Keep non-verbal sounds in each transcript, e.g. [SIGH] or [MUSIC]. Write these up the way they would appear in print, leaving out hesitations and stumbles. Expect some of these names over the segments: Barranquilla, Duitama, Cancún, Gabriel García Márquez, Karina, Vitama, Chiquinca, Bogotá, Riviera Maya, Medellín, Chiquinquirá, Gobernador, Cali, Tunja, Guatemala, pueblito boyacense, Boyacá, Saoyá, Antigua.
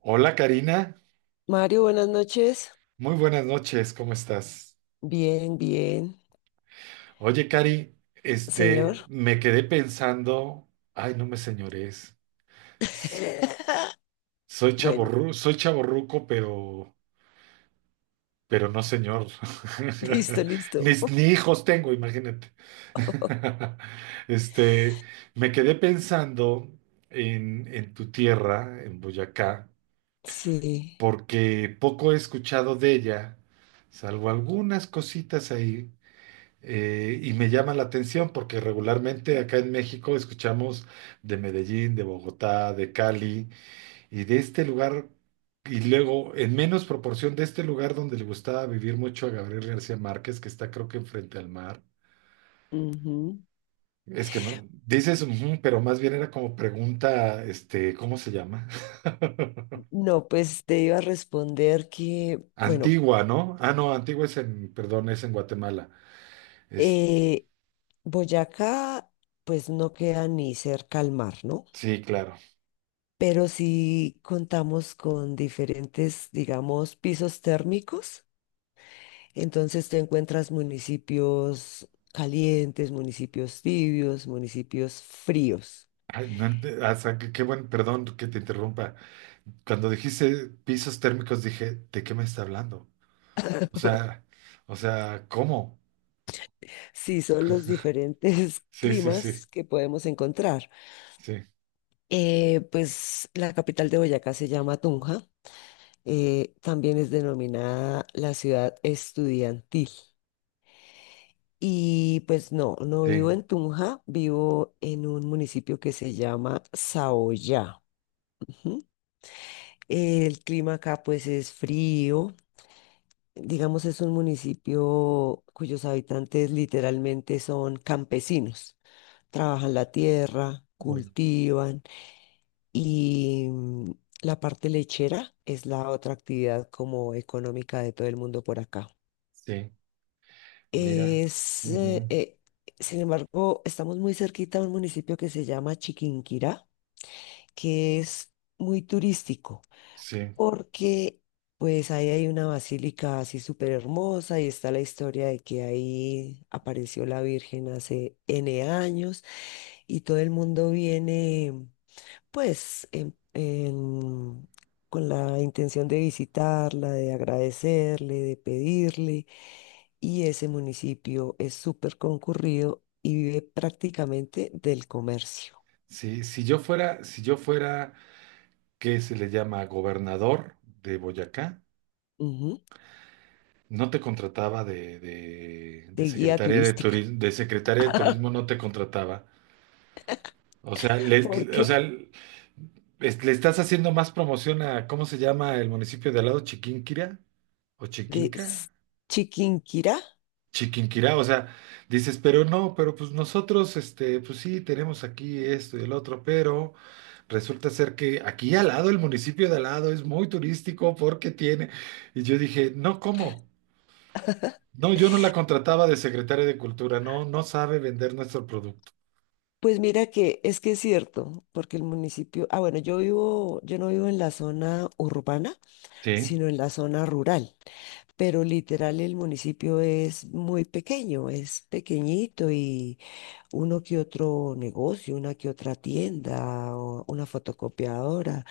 Hola Karina, Mario, buenas noches. muy buenas noches, ¿cómo estás? Bien, bien, Oye Cari, señor. me quedé pensando. Ay, no me señores, [LAUGHS] soy Bueno, chaborru, soy chaborruco pero no señor. listo, [LAUGHS] listo. Ni [LAUGHS] hijos tengo, imagínate. [LAUGHS] Este, me quedé pensando en tu tierra, en Boyacá, Sí. porque poco he escuchado de ella, salvo algunas cositas ahí. Y me llama la atención porque regularmente acá en México escuchamos de Medellín, de Bogotá, de Cali y de este lugar, y luego en menos proporción de este lugar donde le gustaba vivir mucho a Gabriel García Márquez, que está creo que enfrente al mar. Ujú. Es que no, dices, "Ujú", pero más bien era como pregunta, este, ¿cómo se llama? [LAUGHS] No, pues te iba a responder que, bueno, Antigua, ¿no? Ah, no, Antigua es en, perdón, es en Guatemala. Es, eh, Boyacá, pues no queda ni cerca al mar, ¿no? sí, claro. Pero sí contamos con diferentes, digamos, pisos térmicos. Entonces te encuentras municipios calientes, municipios tibios, municipios fríos. Ay, no ent- O sea, qué buen, perdón que te interrumpa. Cuando dijiste pisos térmicos, dije, ¿de qué me está hablando? O sea, o sea, ¿cómo? Sí, son los diferentes [LAUGHS] Sí, sí, sí, climas que podemos encontrar. sí, Pues la capital de Boyacá se llama Tunja, también es denominada la ciudad estudiantil. Y pues no, no vivo sí, en Tunja, vivo en un municipio que se llama Saoyá. Ujú. El clima acá pues es frío, digamos es un municipio cuyos habitantes literalmente son campesinos, trabajan la tierra, um, cultivan. Y la parte lechera es la otra actividad como económica de todo el mundo por acá. sí, mira, Es, eh, ujú, eh, Sin embargo, estamos muy cerquita a un municipio que se llama Chiquinquirá, que es muy turístico, sí, porque pues ahí hay una basílica así súper hermosa y está la historia de que ahí apareció la Virgen hace N años y todo el mundo viene. Pues con la intención de visitarla, de agradecerle, de pedirle. Y ese municipio es súper concurrido y vive prácticamente del comercio, sí, si yo fuera, ¿qué se le llama? Gobernador de Boyacá, ujú, no te contrataba de de guía secretaria de turística. turismo, de secretaria de [LAUGHS] turismo no te contrataba. O sea, ¿Por o sea, qué? Le estás haciendo más promoción a, ¿cómo se llama el municipio de al lado? ¿Chiquinquirá? ¿O De S- Chiquinca? Chiquinquirá. Chiquinquirá, o sea, dices, pero no, pero pues nosotros, este, pues sí, tenemos aquí esto y el otro, pero resulta ser que aquí al lado, el municipio de al lado es muy turístico porque tiene, y yo dije, no, ¿cómo? [LAUGHS] No, yo no la contrataba de secretaria de cultura, no, no sabe vender nuestro producto. Pues mira que es cierto, porque el municipio, ah bueno, yo no vivo en la zona urbana Sí. sino en la zona rural. Pero literal el municipio es muy pequeño, es pequeñito y uno que otro negocio, una que otra tienda o una fotocopiadora.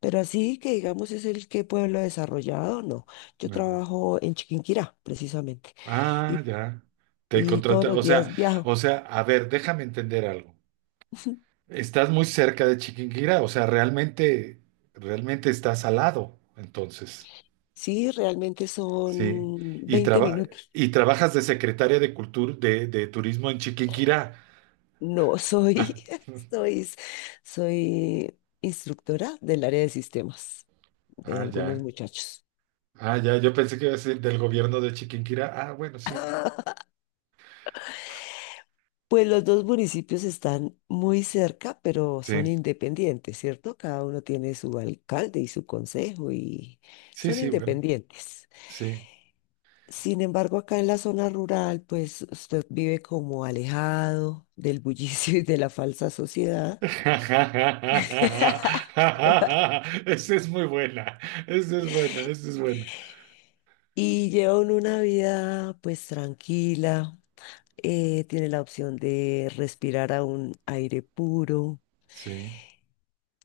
Pero así que digamos es el que pueblo desarrollado, no. Yo trabajo en Chiquinquirá, precisamente, Ah, y, ya. Te y todos contrata, los días viajo. o sea, a ver, déjame entender algo. [LAUGHS] Estás muy cerca de Chiquinquirá, realmente estás al lado, entonces, Sí, realmente sí. son Y 20 traba- minutos. y trabajas de secretaria de cultura, de turismo en Chiquinquirá. No, Ah, soy, [LAUGHS] soy, soy instructora del área de sistemas de ah, algunos ya. muchachos. Ah, ya. Yo pensé que iba a ser del gobierno de Chiquinquirá. Ah, bueno, sí. Pues los dos municipios están muy cerca, pero son Sí, independientes, ¿cierto? Cada uno tiene su alcalde y su consejo y sí, son sí, bueno, independientes. sí. Sin embargo, acá en la zona rural, pues usted vive como alejado del bullicio [LAUGHS] y de la falsa [LAUGHS] sociedad. Esa [LAUGHS] es muy buena. Esa es buena, esa es buena. Y llevan una vida pues tranquila, tiene la opción de respirar a un aire puro Sí,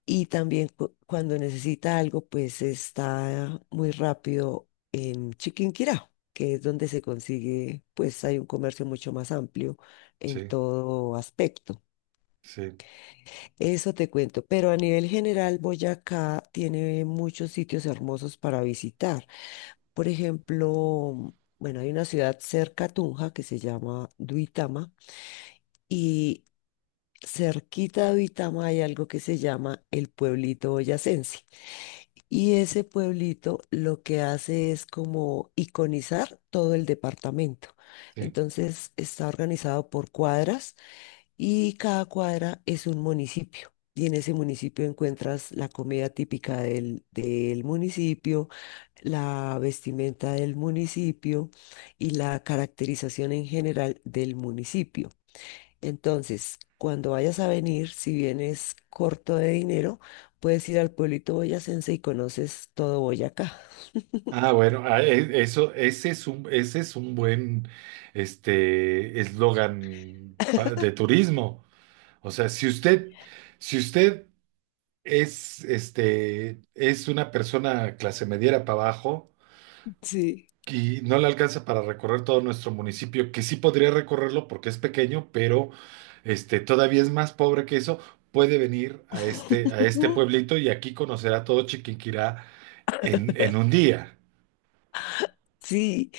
y también cuando necesita algo, pues está muy rápido en Chiquinquirá, que es donde se consigue, pues hay un comercio mucho más amplio en sí, todo aspecto. sí, Eso te cuento, pero a nivel general, Boyacá tiene muchos sitios hermosos para visitar. Por ejemplo, bueno, hay una ciudad cerca a Tunja que se llama Duitama. Y cerquita de Vitama hay algo que se llama el pueblito boyacense. Y ese pueblito lo que hace es como iconizar todo el departamento. sí. Entonces está organizado por cuadras y cada cuadra es un municipio. Y en ese municipio encuentras la comida típica del municipio, la vestimenta del municipio y la caracterización en general del municipio. Entonces, cuando vayas a venir, si vienes corto de dinero, puedes ir al pueblito boyacense y conoces todo Boyacá. Ah, bueno, eso, ese es un buen, este, eslogan de turismo. O sea, si usted este, es una persona clase mediera para abajo Sí. y no le alcanza para recorrer todo nuestro municipio, que sí podría recorrerlo porque es pequeño, pero, este, todavía es más pobre que eso, puede venir a a este [LAUGHS] pueblito y aquí conocerá todo Chiquinquirá en un día. Sí,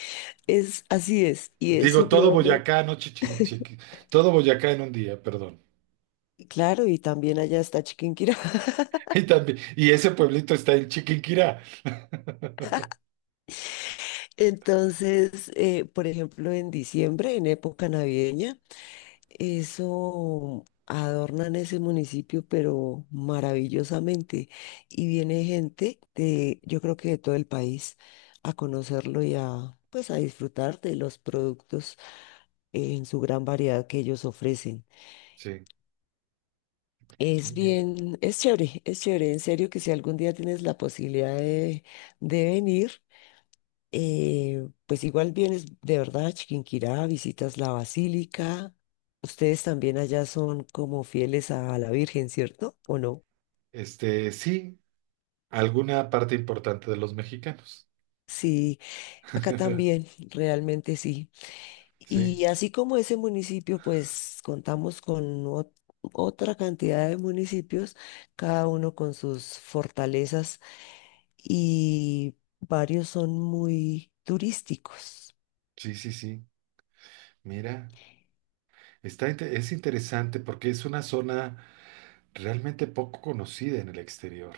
es así es, y es Digo, todo supremamente Boyacá, no Chichi- Chiqui- todo Boyacá en un día, perdón. claro, y también allá está Chiquinquirá. [LAUGHS] [LAUGHS] Y también, y ese pueblito está en Chiquinquirá. Entonces, por ejemplo, en diciembre, en época navideña, eso adornan ese municipio, pero maravillosamente. Y viene gente de, yo creo que de todo el país, a conocerlo y a, pues, a disfrutar de los productos en su gran variedad que ellos ofrecen. Sí, Es mira, bien, es chévere, es chévere. En serio que si algún día tienes la posibilidad de, venir, pues igual vienes de verdad a Chiquinquirá, visitas la basílica. Ustedes también allá son como fieles a la Virgen, ¿cierto? ¿O no? este, sí, alguna parte importante de los mexicanos. Sí, acá [LAUGHS] también, realmente sí. Sí, Y así como ese municipio, pues contamos con otra cantidad de municipios, cada uno con sus fortalezas y varios son muy turísticos. sí, sí, sí. Mira, es interesante porque es una zona realmente poco conocida en el exterior,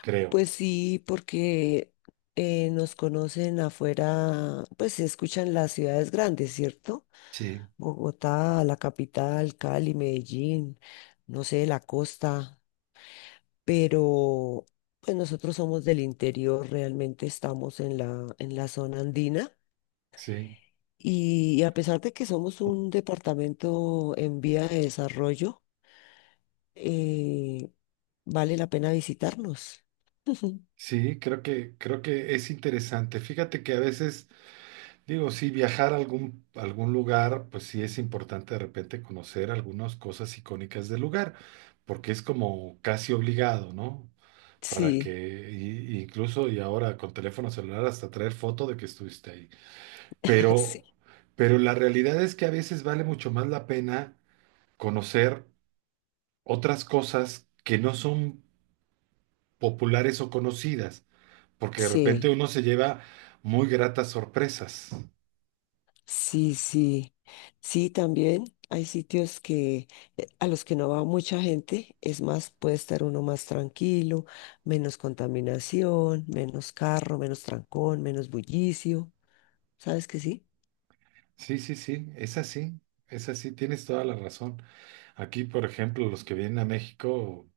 creo. Pues sí, porque nos conocen afuera, pues se escuchan las ciudades grandes, ¿cierto? Sí, Bogotá, la capital, Cali, Medellín, no sé, la costa, pero pues nosotros somos del interior, realmente estamos en la zona andina sí, y, a pesar de que somos un departamento en vía de desarrollo, eh, vale la pena visitarnos. [LAUGHS] sí, creo que es interesante. Fíjate que a veces digo, sí, viajar a a algún lugar, pues sí es importante de repente conocer algunas cosas icónicas del lugar, porque es como casi obligado, ¿no? Para Sí, que, y incluso y ahora con teléfono celular hasta traer foto de que estuviste ahí. Pero, [LAUGHS] sí, pero la realidad es que a veces vale mucho más la pena conocer otras cosas que no son populares o conocidas, porque de repente sí. uno se lleva muy gratas sorpresas. Sí, sí, sí, también hay sitios que a los que no va mucha gente, es más, puede estar uno más tranquilo, menos contaminación, menos carro, menos trancón, menos bullicio, ¿sabes que sí? Sí, sí, sí, es así, tienes toda la razón. Aquí, por ejemplo, los que vienen a México,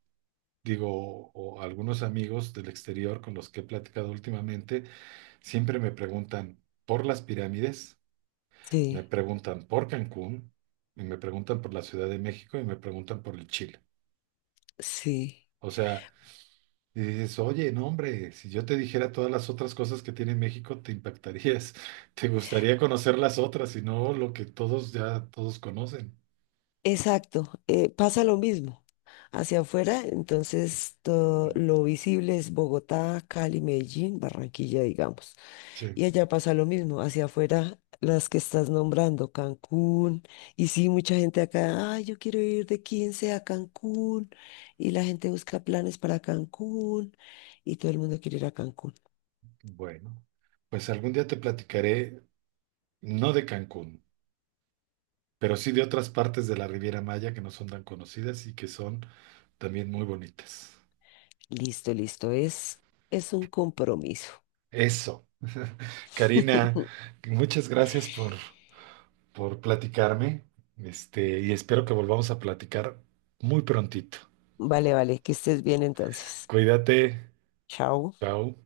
digo, o algunos amigos del exterior con los que he platicado últimamente, siempre me preguntan por las pirámides, me Sí, preguntan por Cancún, y me preguntan por la Ciudad de México y me preguntan por el Chile. sí, O sea, y dices, oye, no, hombre, si yo te dijera todas las otras cosas que tiene México, te impactarías, [LAUGHS] te gustaría conocer las otras y no lo que todos ya, todos conocen. exacto, pasa lo mismo hacia afuera, entonces todo lo visible es Bogotá, Cali, Medellín, Barranquilla, digamos. Sí. Y allá pasa lo mismo, hacia afuera, las que estás nombrando, Cancún. Y sí, mucha gente acá, ay, yo quiero ir de 15 a Cancún. Y la gente busca planes para Cancún y todo el mundo quiere ir a Cancún. Bueno, pues algún día te platicaré, no de Cancún, pero sí de otras partes de la Riviera Maya que no son tan conocidas y que son también muy bonitas. Listo, listo, es un compromiso. Eso. Karina, [LAUGHS] muchas gracias por platicarme, este, y espero que volvamos a platicar muy prontito. Vale, vale, que estés bien entonces. Cuídate. Chao. Chao.